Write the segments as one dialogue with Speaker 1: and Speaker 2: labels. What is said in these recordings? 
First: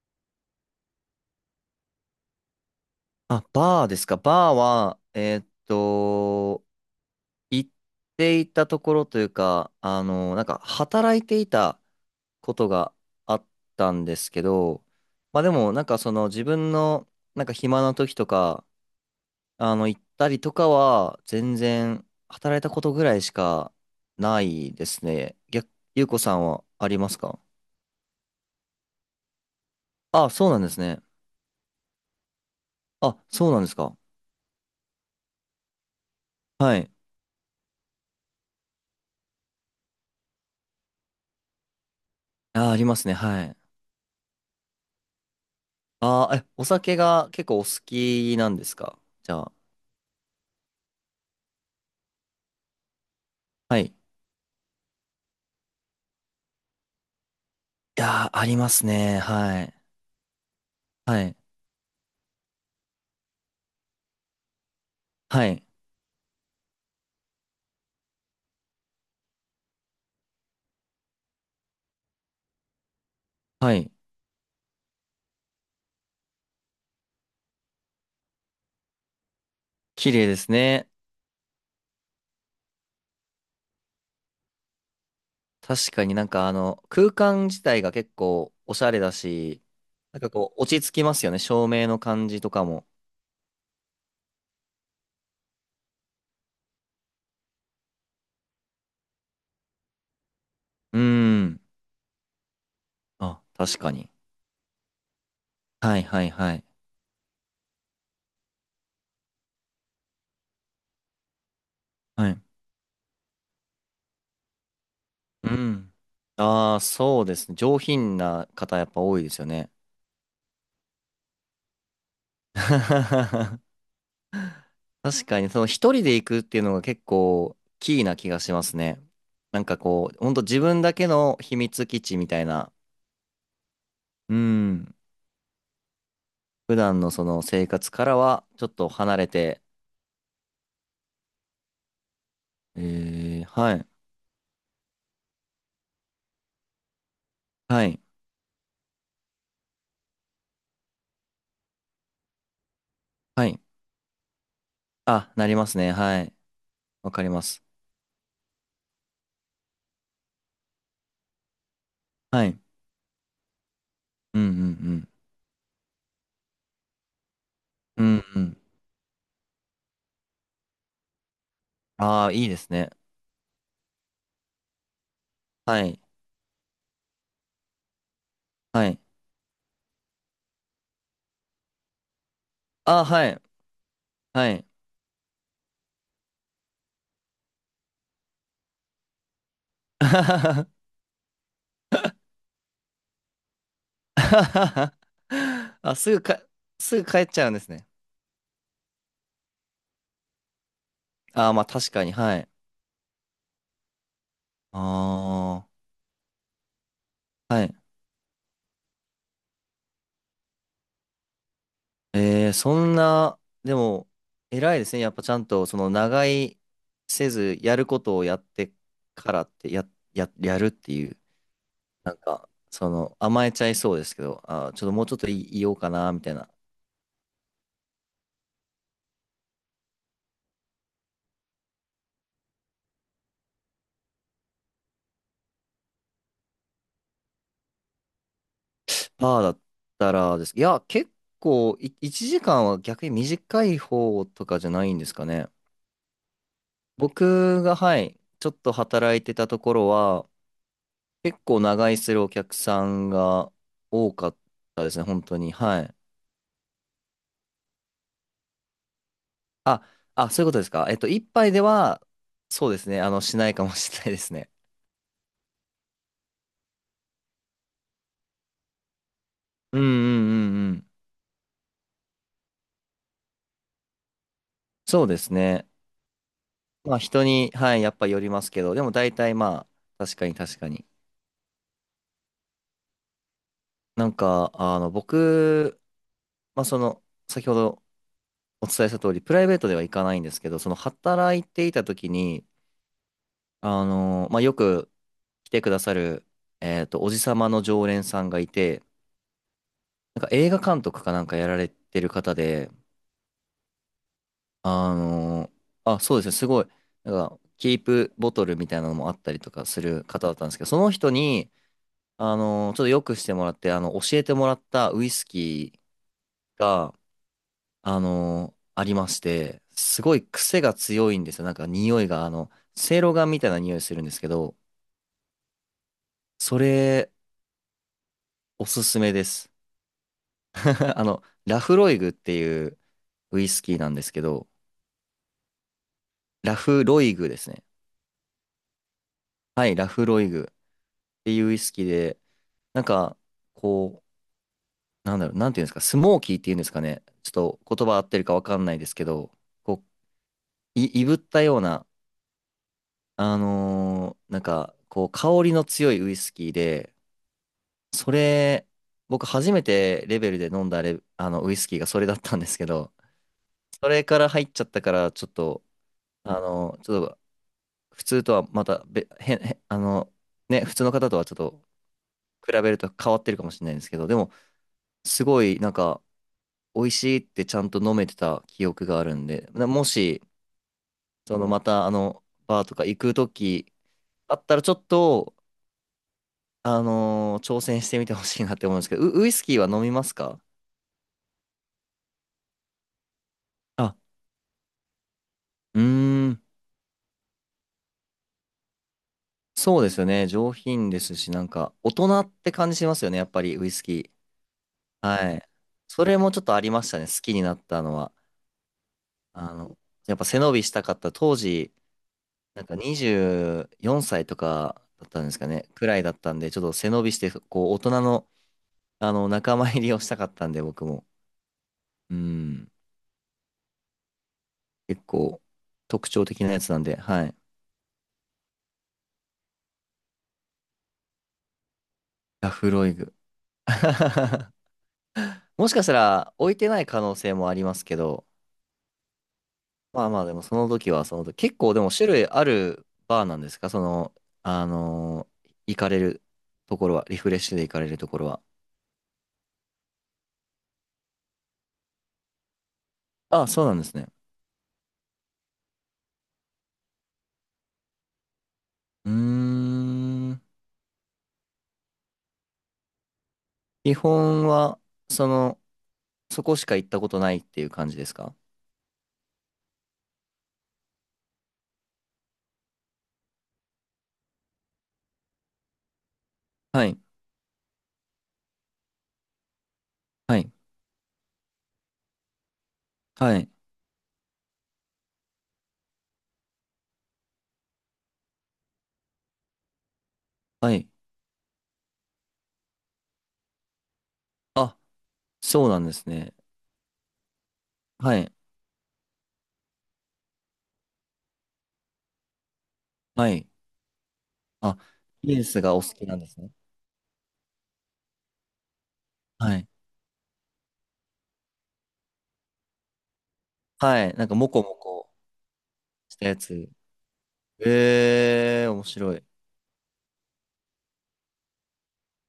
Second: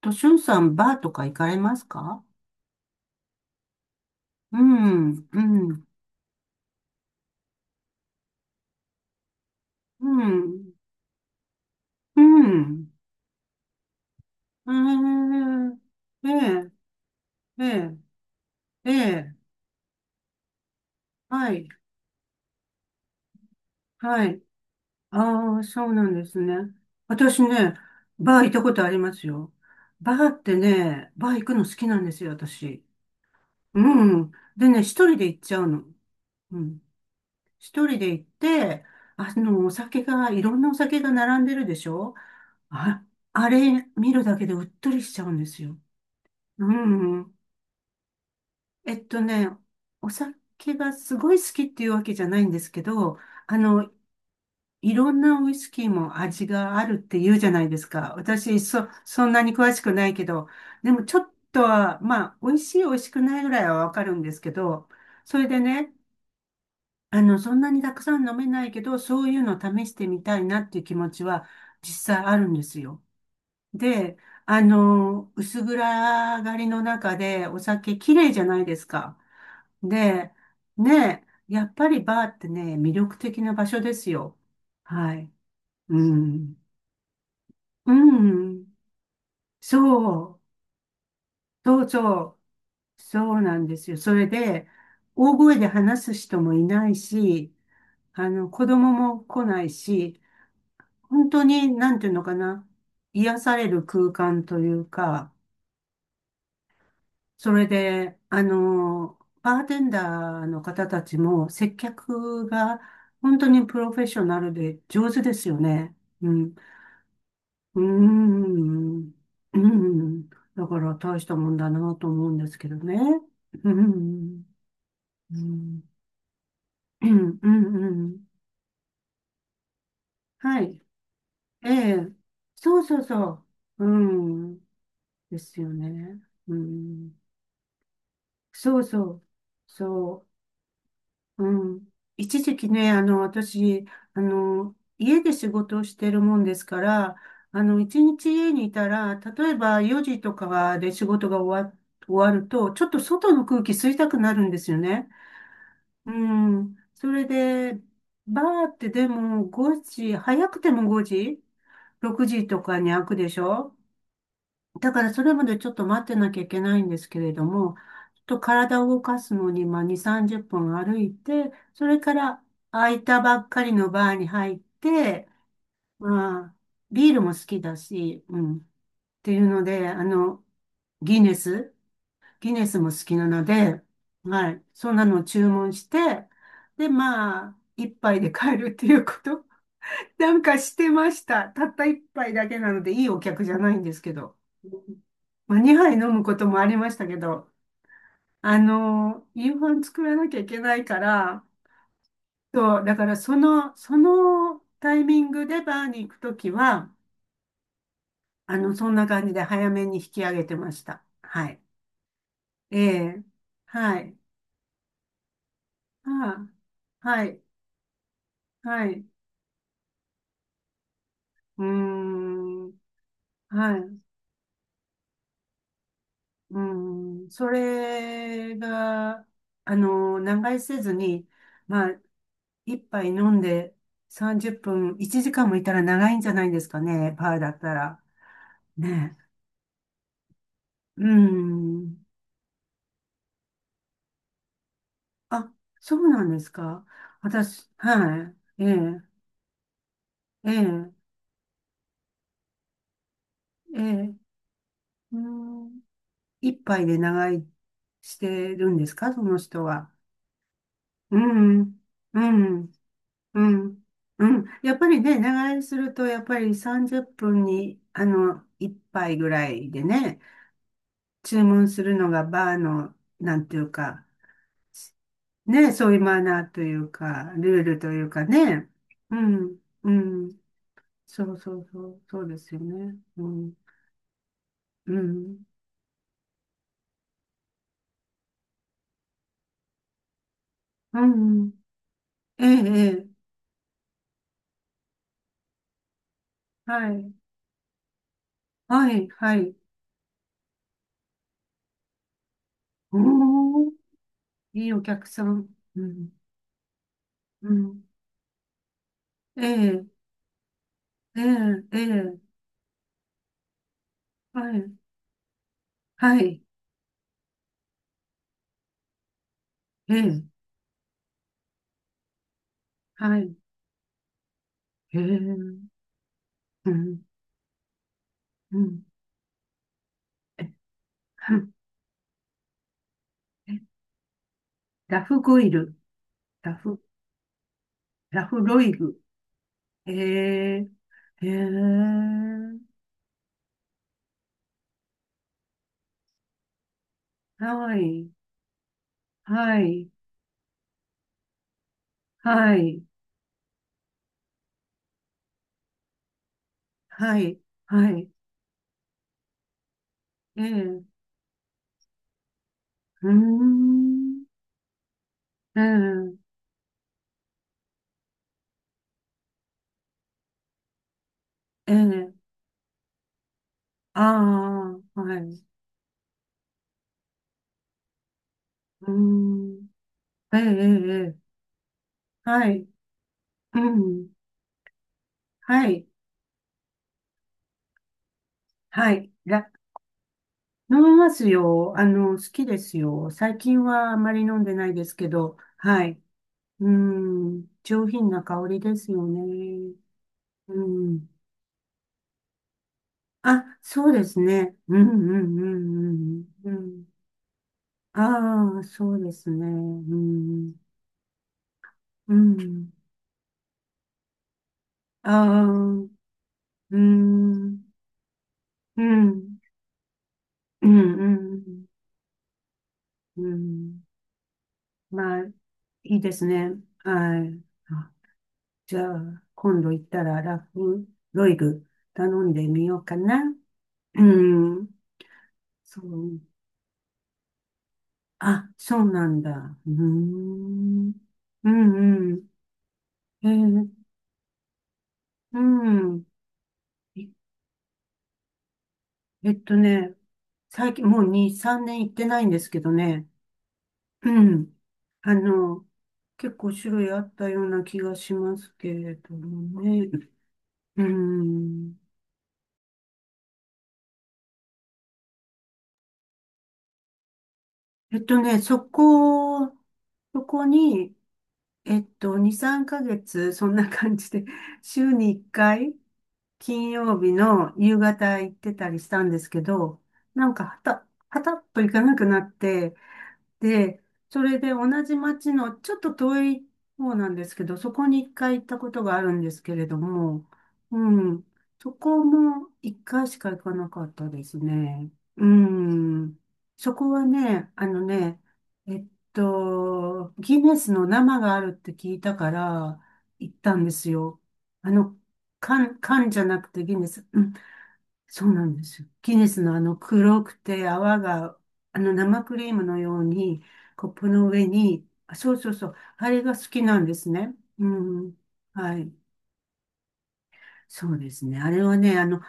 Speaker 1: と、しゅんさん、バーとか行かれますか？
Speaker 2: あ、バーですか。バー
Speaker 1: う
Speaker 2: は、
Speaker 1: ん、うん、
Speaker 2: 行っていたところというか、あ
Speaker 1: う
Speaker 2: の、なんか
Speaker 1: ん、
Speaker 2: 働いていたことがあったんですけ
Speaker 1: う
Speaker 2: ど、まあでも、
Speaker 1: ん。
Speaker 2: なんかその
Speaker 1: え
Speaker 2: 自
Speaker 1: え、
Speaker 2: 分の、なんか
Speaker 1: え
Speaker 2: 暇な
Speaker 1: え、
Speaker 2: 時とか、
Speaker 1: ええ、ええ。
Speaker 2: あの、行ったりとかは、
Speaker 1: は
Speaker 2: 全
Speaker 1: い、
Speaker 2: 然働いたことぐらいしか
Speaker 1: は
Speaker 2: な
Speaker 1: い。
Speaker 2: いですね。
Speaker 1: ああ、
Speaker 2: 逆、
Speaker 1: そうな
Speaker 2: ゆう
Speaker 1: ん
Speaker 2: こ
Speaker 1: で
Speaker 2: さ
Speaker 1: す
Speaker 2: ん
Speaker 1: ね。
Speaker 2: はありますか？
Speaker 1: 私ね、バー行ったことありますよ。バー
Speaker 2: あ、
Speaker 1: っ
Speaker 2: そう
Speaker 1: て
Speaker 2: なんですね。
Speaker 1: ね、バー行くの好きなんですよ、私。
Speaker 2: あ、そうなんです
Speaker 1: う
Speaker 2: か。
Speaker 1: ん。でね、一人で行っちゃうの。う
Speaker 2: は
Speaker 1: ん。
Speaker 2: い。
Speaker 1: 一人で行って、お酒が、いろんなお酒が並んでるでしょ？
Speaker 2: あ、ありま
Speaker 1: あ、
Speaker 2: すね。は
Speaker 1: あ
Speaker 2: い。
Speaker 1: れ見るだけでうっとりしちゃうんですよ。
Speaker 2: ああ、え、お
Speaker 1: う
Speaker 2: 酒が
Speaker 1: ん。
Speaker 2: 結構お好きなんです
Speaker 1: え
Speaker 2: か？
Speaker 1: っと
Speaker 2: じゃ
Speaker 1: ね、
Speaker 2: あ。
Speaker 1: お酒がすごい好きっていうわけじゃないんですけど、あ
Speaker 2: はい。
Speaker 1: の、
Speaker 2: い
Speaker 1: いろんなウイスキーも味があるって言うじゃないですか。
Speaker 2: やー、あり
Speaker 1: 私、
Speaker 2: ます
Speaker 1: そ、
Speaker 2: ね。
Speaker 1: そんなに
Speaker 2: は
Speaker 1: 詳
Speaker 2: い。
Speaker 1: しくないけど、でもちょ
Speaker 2: は
Speaker 1: っ
Speaker 2: い。
Speaker 1: とは、まあ、美味しい美味しくないぐらいはわかるんですけど、そ
Speaker 2: は
Speaker 1: れで
Speaker 2: い。
Speaker 1: ね、そんなにたくさん飲めないけど、そういうの試してみたいなっていう気持ちは実際あるんですよ。
Speaker 2: はい。
Speaker 1: で、薄暗がりの中でお酒綺麗じゃないですか。
Speaker 2: 綺麗
Speaker 1: で、
Speaker 2: ですね。
Speaker 1: ねやっぱりバーってね、魅力的な場所ですよ。はい。
Speaker 2: 確
Speaker 1: う
Speaker 2: かになんかあ
Speaker 1: ん。
Speaker 2: の、空間自体が
Speaker 1: う
Speaker 2: 結構
Speaker 1: ん。
Speaker 2: おしゃれだし、なん
Speaker 1: そ
Speaker 2: か
Speaker 1: う。
Speaker 2: こう、落ち着きますよね。照
Speaker 1: そ
Speaker 2: 明
Speaker 1: う
Speaker 2: の
Speaker 1: そ
Speaker 2: 感じと
Speaker 1: う。
Speaker 2: かも。
Speaker 1: そうなんですよ。それで、大声で話す人もいないし、子供も来ないし、
Speaker 2: うー
Speaker 1: 本当
Speaker 2: ん。
Speaker 1: に、なんていうのかな、癒
Speaker 2: あ、
Speaker 1: され
Speaker 2: 確
Speaker 1: る
Speaker 2: かに。
Speaker 1: 空間というか、
Speaker 2: はいはいはい。
Speaker 1: それで、バーテンダーの方たちも接
Speaker 2: はい。
Speaker 1: 客が本当にプロフェッショナルで上手です
Speaker 2: う
Speaker 1: よね。
Speaker 2: ん。
Speaker 1: うん。
Speaker 2: ああ、そうですね。上
Speaker 1: うー
Speaker 2: 品な方やっぱ
Speaker 1: ん。
Speaker 2: 多いですよ
Speaker 1: う
Speaker 2: ね。
Speaker 1: ん。だから大したもんだなと思うんですけどね。うん。
Speaker 2: 確
Speaker 1: う
Speaker 2: かに、その
Speaker 1: ん。
Speaker 2: 一人で行くっていうのが結
Speaker 1: うん。う
Speaker 2: 構キーな
Speaker 1: ん。
Speaker 2: 気がしますね。なんかこう、ほんと自
Speaker 1: はい。
Speaker 2: 分だけの秘
Speaker 1: え
Speaker 2: 密基
Speaker 1: え。
Speaker 2: 地みたいな、
Speaker 1: そうそうそう。
Speaker 2: う
Speaker 1: うん。
Speaker 2: ん、
Speaker 1: ですよね。う
Speaker 2: 普段の
Speaker 1: ん。
Speaker 2: その生活からはちょっ
Speaker 1: そう
Speaker 2: と
Speaker 1: そ
Speaker 2: 離
Speaker 1: う。
Speaker 2: れて、
Speaker 1: そう。うん。一時期ね、
Speaker 2: えー、は
Speaker 1: 私、
Speaker 2: い、
Speaker 1: 家で仕事をしてるもんですから、
Speaker 2: はい、
Speaker 1: 一日家にいたら、例えば4時とかで仕事が終わると、ちょっと外の
Speaker 2: はい。
Speaker 1: 空気吸いたくなるんですよね。
Speaker 2: あ、なりますね。
Speaker 1: う
Speaker 2: はい。
Speaker 1: ん。そ
Speaker 2: わか
Speaker 1: れ
Speaker 2: ります。
Speaker 1: で、バーってでも5時、早くても5時、6
Speaker 2: は
Speaker 1: 時
Speaker 2: い。
Speaker 1: とかに開くでしょ？
Speaker 2: うんう
Speaker 1: だか
Speaker 2: ん
Speaker 1: らそれまでちょっと待ってなきゃいけないんですけれども、
Speaker 2: うん。う
Speaker 1: ちょっ
Speaker 2: んう
Speaker 1: と
Speaker 2: ん。
Speaker 1: 体を動かすのに、まあ、2、30分歩いて、それか
Speaker 2: ああ、
Speaker 1: ら
Speaker 2: いいです
Speaker 1: 空
Speaker 2: ね。
Speaker 1: いたばっかりのバーに入って、
Speaker 2: はい、
Speaker 1: まあ、ビールも好きだし、うん、っ
Speaker 2: はい。
Speaker 1: ていうので、ギネス、ギネスも好
Speaker 2: ああ、
Speaker 1: きな
Speaker 2: はい、
Speaker 1: ので、
Speaker 2: は
Speaker 1: はい、
Speaker 2: い。
Speaker 1: そんなのを注文して、で、まあ、一杯で帰るっていうこと、なんかしてました。たった一杯だけなので、いいお客じゃないんですけど。まあ、2杯
Speaker 2: あ、
Speaker 1: 飲むこともありまし
Speaker 2: す
Speaker 1: た
Speaker 2: ぐ
Speaker 1: け
Speaker 2: 帰っち
Speaker 1: ど、
Speaker 2: ゃうんですね。
Speaker 1: 夕飯作らなきゃいけないから、
Speaker 2: ああ、まあ確かに、はい。
Speaker 1: そう、だからその
Speaker 2: あ
Speaker 1: タイミングでバーに行くときは、
Speaker 2: あ、はい。
Speaker 1: そんな感じで早めに引き上げてました。はい。
Speaker 2: えー、そ
Speaker 1: え
Speaker 2: ん
Speaker 1: え、
Speaker 2: な、で
Speaker 1: は
Speaker 2: も、
Speaker 1: い。
Speaker 2: 偉いですね。やっぱちゃんと、その、長居
Speaker 1: ああ、は
Speaker 2: せ
Speaker 1: い。
Speaker 2: ず、やることをやって
Speaker 1: はい。
Speaker 2: からって、やるっていう、
Speaker 1: う
Speaker 2: なんか、
Speaker 1: ーん。
Speaker 2: その、甘えちゃい
Speaker 1: は
Speaker 2: そう
Speaker 1: い。
Speaker 2: ですけど、ちょっともうちょっといようかな、みたいな。
Speaker 1: うん、それが、長居せずに、まあ、一杯飲んで30分、1時間もいたら長いんじゃないんですかね、パーだったら。ねえ。
Speaker 2: パーだったらです。いや、
Speaker 1: う
Speaker 2: 結構、
Speaker 1: ん。
Speaker 2: 1時間は逆に短い方とかじゃないんですかね。
Speaker 1: あ、そうなんですか。
Speaker 2: 僕
Speaker 1: 私、
Speaker 2: が、はい、
Speaker 1: は
Speaker 2: ちょっ
Speaker 1: い。え
Speaker 2: と
Speaker 1: え、
Speaker 2: 働いてたところは、
Speaker 1: ええ、
Speaker 2: 結構長居するお客さんが
Speaker 1: ええ。
Speaker 2: 多かったですね、
Speaker 1: う
Speaker 2: 本当に。は
Speaker 1: ん、
Speaker 2: い。
Speaker 1: 一杯で長居してるんですか、その人
Speaker 2: あ、
Speaker 1: は。
Speaker 2: あ、そういうことですか。
Speaker 1: う
Speaker 2: 一杯で
Speaker 1: ん、
Speaker 2: は、
Speaker 1: う
Speaker 2: そ
Speaker 1: ん。
Speaker 2: うですね、あの、し
Speaker 1: う
Speaker 2: ないかも
Speaker 1: ん。
Speaker 2: しれないで
Speaker 1: う
Speaker 2: す
Speaker 1: ん。
Speaker 2: ね。
Speaker 1: やっぱりね、長居すると、やっぱり30分に、1杯ぐらい
Speaker 2: うん
Speaker 1: で
Speaker 2: う
Speaker 1: ね、
Speaker 2: んうんうん。
Speaker 1: 注文するのがバーの、なんていうか、
Speaker 2: そうですね。
Speaker 1: ね、そういうマナーという
Speaker 2: まあ、人
Speaker 1: か、
Speaker 2: に、
Speaker 1: ルー
Speaker 2: は
Speaker 1: ル
Speaker 2: い、や
Speaker 1: と
Speaker 2: っ
Speaker 1: い
Speaker 2: ぱ
Speaker 1: う
Speaker 2: よ
Speaker 1: か
Speaker 2: りますけ
Speaker 1: ね。
Speaker 2: ど、でも大
Speaker 1: う
Speaker 2: 体
Speaker 1: ん。
Speaker 2: まあ、
Speaker 1: う
Speaker 2: 確かに
Speaker 1: ん。
Speaker 2: 確かに。
Speaker 1: そうそうそう。そうですよね。うん。
Speaker 2: なんか、あの、
Speaker 1: うん。
Speaker 2: 僕、まあ、その、先ほどお伝えした通り、プライベートでは行かないんですけど、その、
Speaker 1: う
Speaker 2: 働い
Speaker 1: ん。
Speaker 2: ていた時
Speaker 1: え
Speaker 2: に、
Speaker 1: え、ええ。
Speaker 2: あの、まあ、よく来てくださる、
Speaker 1: は
Speaker 2: お
Speaker 1: い。
Speaker 2: じさまの常連さんがいて、
Speaker 1: はい、はい。
Speaker 2: なんか映画監督かなんかやられてる方で、
Speaker 1: おー、いいお
Speaker 2: あ
Speaker 1: 客さん。
Speaker 2: の
Speaker 1: う
Speaker 2: あ、
Speaker 1: ん。
Speaker 2: そうですね、すごい、なんか、
Speaker 1: う
Speaker 2: キ
Speaker 1: ん。
Speaker 2: ープボトルみたいなのもあったり
Speaker 1: え
Speaker 2: とかす
Speaker 1: え、
Speaker 2: る方だったんですけど、その人
Speaker 1: え
Speaker 2: に、
Speaker 1: え、ええ。
Speaker 2: あのちょっとよくしてもらって、あの、教えてもら
Speaker 1: は
Speaker 2: っ
Speaker 1: い。
Speaker 2: たウイスキ
Speaker 1: はい。
Speaker 2: ーが、あのありまして、
Speaker 1: え
Speaker 2: すご
Speaker 1: え、
Speaker 2: い癖が強いんですよ。なんか匂いが、あの、せいろ
Speaker 1: は
Speaker 2: ガン
Speaker 1: い。
Speaker 2: みたいな匂いするんですけど、
Speaker 1: ええ、う
Speaker 2: そ
Speaker 1: ん、
Speaker 2: れ、
Speaker 1: う
Speaker 2: お
Speaker 1: ん。
Speaker 2: すすめです。
Speaker 1: え、
Speaker 2: あ の、
Speaker 1: はん
Speaker 2: ラフロイグっていうウイス
Speaker 1: え
Speaker 2: キーなんですけど、
Speaker 1: ラフゴイル、ラ
Speaker 2: ラ
Speaker 1: フ、
Speaker 2: フロイグですね。
Speaker 1: ラフロイグ。
Speaker 2: はい、ラ
Speaker 1: え
Speaker 2: フロイグ。っ
Speaker 1: え、ええ、
Speaker 2: ていうウイスキーで、なんか、こう、なんだろう、なんていうんですか、スモーキーっていうんですかね。ち
Speaker 1: は
Speaker 2: ょっと言葉合っ
Speaker 1: い、
Speaker 2: てるかわかんないですけど、
Speaker 1: は
Speaker 2: こ
Speaker 1: い、
Speaker 2: う、いぶったような、
Speaker 1: はい、
Speaker 2: なんか、こう、香りの強いウイスキーで、
Speaker 1: はい、はい。
Speaker 2: それ、僕初めてレベル
Speaker 1: え
Speaker 2: で
Speaker 1: え、
Speaker 2: 飲んだ
Speaker 1: う
Speaker 2: レ、あの、ウイスキーがそれだったんですけど、
Speaker 1: ー
Speaker 2: それか
Speaker 1: ん、
Speaker 2: ら入っちゃったから、ちょっ
Speaker 1: え
Speaker 2: と、
Speaker 1: え、
Speaker 2: ちょっと、普通とはまたべ、変、へんあの、ね、普通の方とはちょっと
Speaker 1: ええ、
Speaker 2: 比べると変わってるかもしれないんですけ
Speaker 1: あ
Speaker 2: ど、でも、
Speaker 1: あ、は
Speaker 2: す
Speaker 1: い、
Speaker 2: ご
Speaker 1: う
Speaker 2: い、なんか、美味しいってちゃんと飲めてた記憶
Speaker 1: ー
Speaker 2: があるんで、な
Speaker 1: ん、
Speaker 2: もし、
Speaker 1: ええ、ええ、ええ。
Speaker 2: そのまたあの、
Speaker 1: は
Speaker 2: バ
Speaker 1: い、
Speaker 2: ーとか行くと
Speaker 1: う
Speaker 2: き
Speaker 1: ん、
Speaker 2: あったらちょっと、
Speaker 1: はい、
Speaker 2: 挑戦してみてほしいなって思うんです
Speaker 1: は
Speaker 2: けど、
Speaker 1: い。
Speaker 2: ウ、ウイスキーは飲みますか？
Speaker 1: 飲みますよ。好きですよ。最近はあ
Speaker 2: あ、
Speaker 1: まり飲んでないですけど、
Speaker 2: うー
Speaker 1: はい。
Speaker 2: ん、
Speaker 1: うん、上品な香りですよね。
Speaker 2: そうですよね。上
Speaker 1: う
Speaker 2: 品で
Speaker 1: ん。
Speaker 2: すし、なんか、大人って感じしますよね、やっぱり
Speaker 1: あ、
Speaker 2: ウイス
Speaker 1: そうで
Speaker 2: キ
Speaker 1: すね。うん
Speaker 2: ー。
Speaker 1: う
Speaker 2: はい。
Speaker 1: んう
Speaker 2: それ
Speaker 1: ん
Speaker 2: もちょっ
Speaker 1: うん
Speaker 2: と
Speaker 1: う
Speaker 2: ありま
Speaker 1: ん。
Speaker 2: したね、好きになったのは。
Speaker 1: ああそうですね。う
Speaker 2: あの、やっぱ背伸
Speaker 1: ん。
Speaker 2: びしたかった当時、
Speaker 1: う
Speaker 2: なん
Speaker 1: ん。
Speaker 2: か24歳とかだっ
Speaker 1: あ
Speaker 2: たんです
Speaker 1: あ、
Speaker 2: か
Speaker 1: う
Speaker 2: ね、く
Speaker 1: ん。
Speaker 2: らいだったんで、ちょっと
Speaker 1: う
Speaker 2: 背伸びして、
Speaker 1: ん。
Speaker 2: こう、大人の、
Speaker 1: う
Speaker 2: あの、
Speaker 1: ん。
Speaker 2: 仲間入りをしたかったんで、
Speaker 1: う
Speaker 2: 僕も。
Speaker 1: ん。
Speaker 2: うん。
Speaker 1: うん。
Speaker 2: 結
Speaker 1: まあ、
Speaker 2: 構、
Speaker 1: いい
Speaker 2: 特
Speaker 1: で
Speaker 2: 徴
Speaker 1: す
Speaker 2: 的
Speaker 1: ね。
Speaker 2: なやつなんで、
Speaker 1: は
Speaker 2: はい。
Speaker 1: い。じゃあ、今度行ったらラフンロイグ頼んで
Speaker 2: ラ
Speaker 1: み
Speaker 2: フ
Speaker 1: よう
Speaker 2: ロイ
Speaker 1: か
Speaker 2: グ。
Speaker 1: な。う ん。
Speaker 2: もし
Speaker 1: そ
Speaker 2: かした
Speaker 1: う。
Speaker 2: ら、置いてない可能性もありますけど、
Speaker 1: あ、そうなんだ。うー
Speaker 2: まあまあ、でも、その時
Speaker 1: ん。
Speaker 2: は、その時、
Speaker 1: う
Speaker 2: 結構、でも、種
Speaker 1: んうん。
Speaker 2: 類あるバー
Speaker 1: え
Speaker 2: なんですか？そ
Speaker 1: ー
Speaker 2: の、あのー
Speaker 1: う
Speaker 2: 行かれ
Speaker 1: ん。
Speaker 2: るところは、
Speaker 1: え
Speaker 2: リフレッシュで行かれるところは。
Speaker 1: えっとね、最近もう2、3年行ってないんですけどね。
Speaker 2: あ、そうなんですね。
Speaker 1: うん。あの、結構種類あったような気がしますけれ
Speaker 2: う
Speaker 1: ども
Speaker 2: ー
Speaker 1: ね。
Speaker 2: ん。
Speaker 1: うん。
Speaker 2: 基本は、その、そこしか行ったことないっていう感じ
Speaker 1: えっ
Speaker 2: です
Speaker 1: と
Speaker 2: か？
Speaker 1: ね、そこ、そこに、2、3ヶ月、そんな感じで、週に1回、金
Speaker 2: はい。
Speaker 1: 曜日の夕方行ってたりしたんですけど、なん
Speaker 2: は
Speaker 1: か
Speaker 2: い。
Speaker 1: はたっと行かなくなって、
Speaker 2: はい。
Speaker 1: で、それで同じ町のちょっと遠い方なんですけど、そこに一回行ったことがあるんですけれども、
Speaker 2: は
Speaker 1: う
Speaker 2: い。
Speaker 1: ん、そこも一回しか行かなかったです
Speaker 2: あ
Speaker 1: ね。う
Speaker 2: そうなんです
Speaker 1: ん、
Speaker 2: ね。
Speaker 1: そこはね、
Speaker 2: はい。
Speaker 1: えっギネスの生があるって聞いたから
Speaker 2: は
Speaker 1: 行っ
Speaker 2: い。
Speaker 1: たんですよ。あ
Speaker 2: あ、
Speaker 1: の、
Speaker 2: リンスが
Speaker 1: 缶、
Speaker 2: お好き
Speaker 1: 缶
Speaker 2: な
Speaker 1: じ
Speaker 2: ん
Speaker 1: ゃ
Speaker 2: で
Speaker 1: な
Speaker 2: す
Speaker 1: く
Speaker 2: ね。
Speaker 1: てギネス。そうなんですよ。ギネスの
Speaker 2: は
Speaker 1: あ
Speaker 2: い。
Speaker 1: の黒くて泡が、あの生クリームのようにコッ
Speaker 2: は
Speaker 1: プ
Speaker 2: い。な
Speaker 1: の
Speaker 2: んか、
Speaker 1: 上
Speaker 2: もこも
Speaker 1: に、
Speaker 2: こ
Speaker 1: あそうそうそう、あ
Speaker 2: し
Speaker 1: れ
Speaker 2: た
Speaker 1: が
Speaker 2: や
Speaker 1: 好き
Speaker 2: つ。
Speaker 1: なんですね。うん。
Speaker 2: えー、
Speaker 1: は
Speaker 2: 面
Speaker 1: い。
Speaker 2: 白い。
Speaker 1: そうですね。あれはね、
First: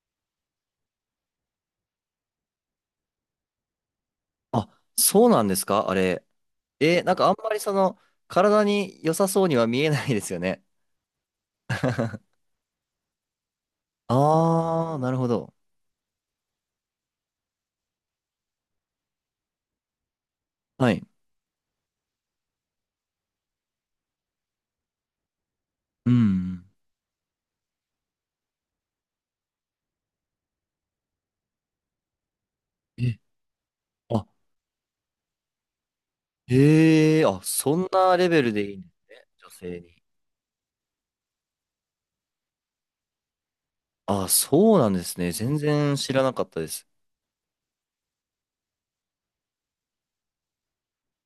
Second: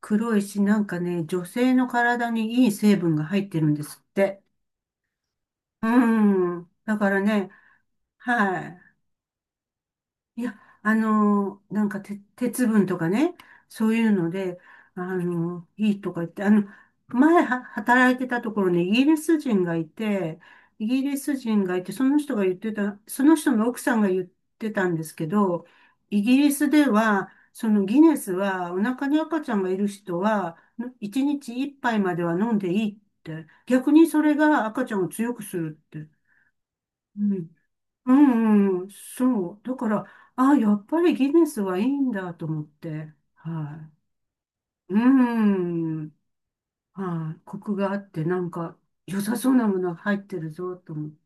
Speaker 1: 黒いし、なんかね、女性の体にいい成分が入ってるんですって。
Speaker 2: あ、そうなんですか？あれ。
Speaker 1: うん。だ
Speaker 2: えー、
Speaker 1: か
Speaker 2: なん
Speaker 1: ら
Speaker 2: かあん
Speaker 1: ね、
Speaker 2: まりその、体
Speaker 1: はい。
Speaker 2: に良さそうには見えないですよ
Speaker 1: いや、
Speaker 2: ね。
Speaker 1: なんかて、鉄分とかね、そういうので、
Speaker 2: あー、なるほど。
Speaker 1: いいとか言って、前は働いてたところにイギリス人がいて、イ
Speaker 2: は
Speaker 1: ギ
Speaker 2: い。
Speaker 1: リス人がいて、その人が言ってた、その人の奥さんが言ってたんですけど、
Speaker 2: う
Speaker 1: イギリ
Speaker 2: ん。
Speaker 1: スでは、そのギネスは、お腹に赤ちゃんがいる人は、1日1杯までは飲んでいいっ
Speaker 2: え、
Speaker 1: て、逆にそ
Speaker 2: あ、
Speaker 1: れが赤ちゃんを強くするって。う
Speaker 2: へえ、あ、
Speaker 1: ん
Speaker 2: そん
Speaker 1: う
Speaker 2: なレベルでいい
Speaker 1: ん
Speaker 2: ん
Speaker 1: う
Speaker 2: で
Speaker 1: ん、
Speaker 2: すね。女
Speaker 1: そう。だ
Speaker 2: 性
Speaker 1: か
Speaker 2: に。
Speaker 1: ら、あ、やっぱりギネスはいいんだと思って。は
Speaker 2: あ、そうなん
Speaker 1: い。う
Speaker 2: ですね。全然
Speaker 1: ん。
Speaker 2: 知らなかったです。
Speaker 1: はい。コクがあって、なんか、良さそうなものが入ってるぞ、と思って。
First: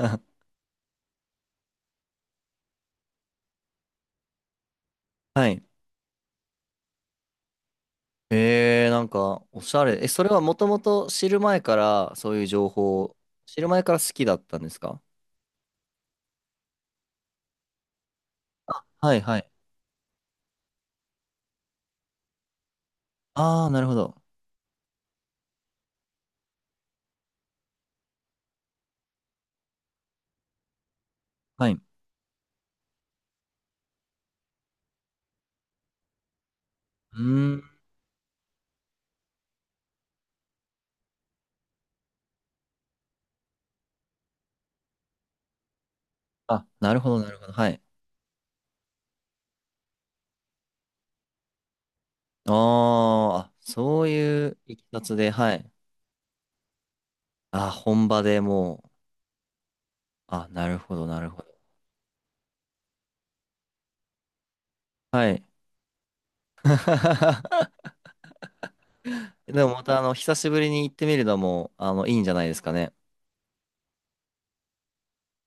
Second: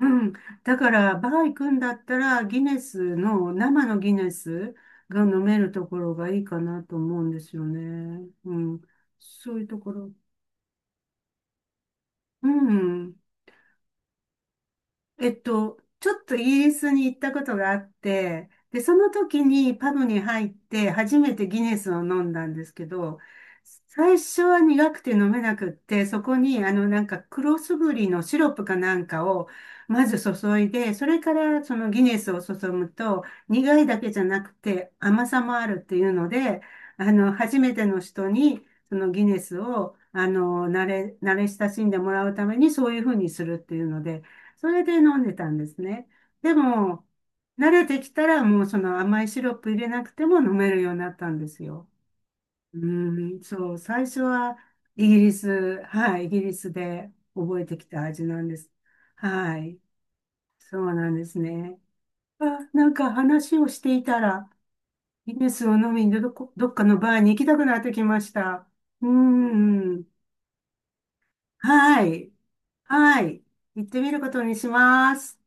Speaker 1: う ん。だから、バー行くんだったら、ギネスの、生のギネスが飲
Speaker 2: は
Speaker 1: め
Speaker 2: い。
Speaker 1: るところがいいかなと思うんですよね。うん。
Speaker 2: えー、なんか、
Speaker 1: そう
Speaker 2: お
Speaker 1: いう
Speaker 2: し
Speaker 1: と
Speaker 2: ゃ
Speaker 1: こ
Speaker 2: れ。え、
Speaker 1: ろ。
Speaker 2: それはもともと知る前から、そういう
Speaker 1: う
Speaker 2: 情報
Speaker 1: ん。
Speaker 2: を、知る前から好きだったんですか？
Speaker 1: ちょっとイギリスに行ったことがあって、で、その
Speaker 2: はいは
Speaker 1: 時
Speaker 2: い。
Speaker 1: にパブに入って初めてギネスを飲んだんですけど、
Speaker 2: ああ、なるほ
Speaker 1: 最
Speaker 2: ど。
Speaker 1: 初は苦くて飲めなくって、そこになんか黒すぐりのシロップかなんかをまず注いで、それから
Speaker 2: はい。
Speaker 1: そ
Speaker 2: う
Speaker 1: のギネスを注ぐと苦いだけじゃなくて甘さもあるっていうので、
Speaker 2: ー
Speaker 1: 初
Speaker 2: ん。
Speaker 1: めての人にそのギネスを慣れ親しんでもらうためにそういうふうにするっていうので、それで飲んでたんですね。で
Speaker 2: あ、なる
Speaker 1: も、
Speaker 2: ほど、なるほど。は
Speaker 1: 慣
Speaker 2: い。
Speaker 1: れてきたらもうその甘いシロップ入れなくても飲めるようになったんですよ。
Speaker 2: あー
Speaker 1: うーん、
Speaker 2: あ、
Speaker 1: そう、最
Speaker 2: そう
Speaker 1: 初
Speaker 2: い
Speaker 1: は
Speaker 2: ういきさ
Speaker 1: イギ
Speaker 2: つで、
Speaker 1: リ
Speaker 2: はい。
Speaker 1: ス、はい、イギリスで覚え
Speaker 2: あ、
Speaker 1: てきた
Speaker 2: 本場
Speaker 1: 味
Speaker 2: で
Speaker 1: なんです。
Speaker 2: もう、
Speaker 1: はい、
Speaker 2: あ、なる
Speaker 1: そう
Speaker 2: ほど、
Speaker 1: なん
Speaker 2: な
Speaker 1: で
Speaker 2: る
Speaker 1: す
Speaker 2: ほど。
Speaker 1: ね。あ、なんか話をしていたら、
Speaker 2: は
Speaker 1: ギ
Speaker 2: い。
Speaker 1: ネスを飲みにどっかのバーに行きたく なってきました。うー
Speaker 2: でもまた、あ
Speaker 1: ん、
Speaker 2: の、久しぶりに行ってみるのも、あ
Speaker 1: は
Speaker 2: の、いいんじ
Speaker 1: い、
Speaker 2: ゃないですかね。
Speaker 1: はい、行ってみることにします。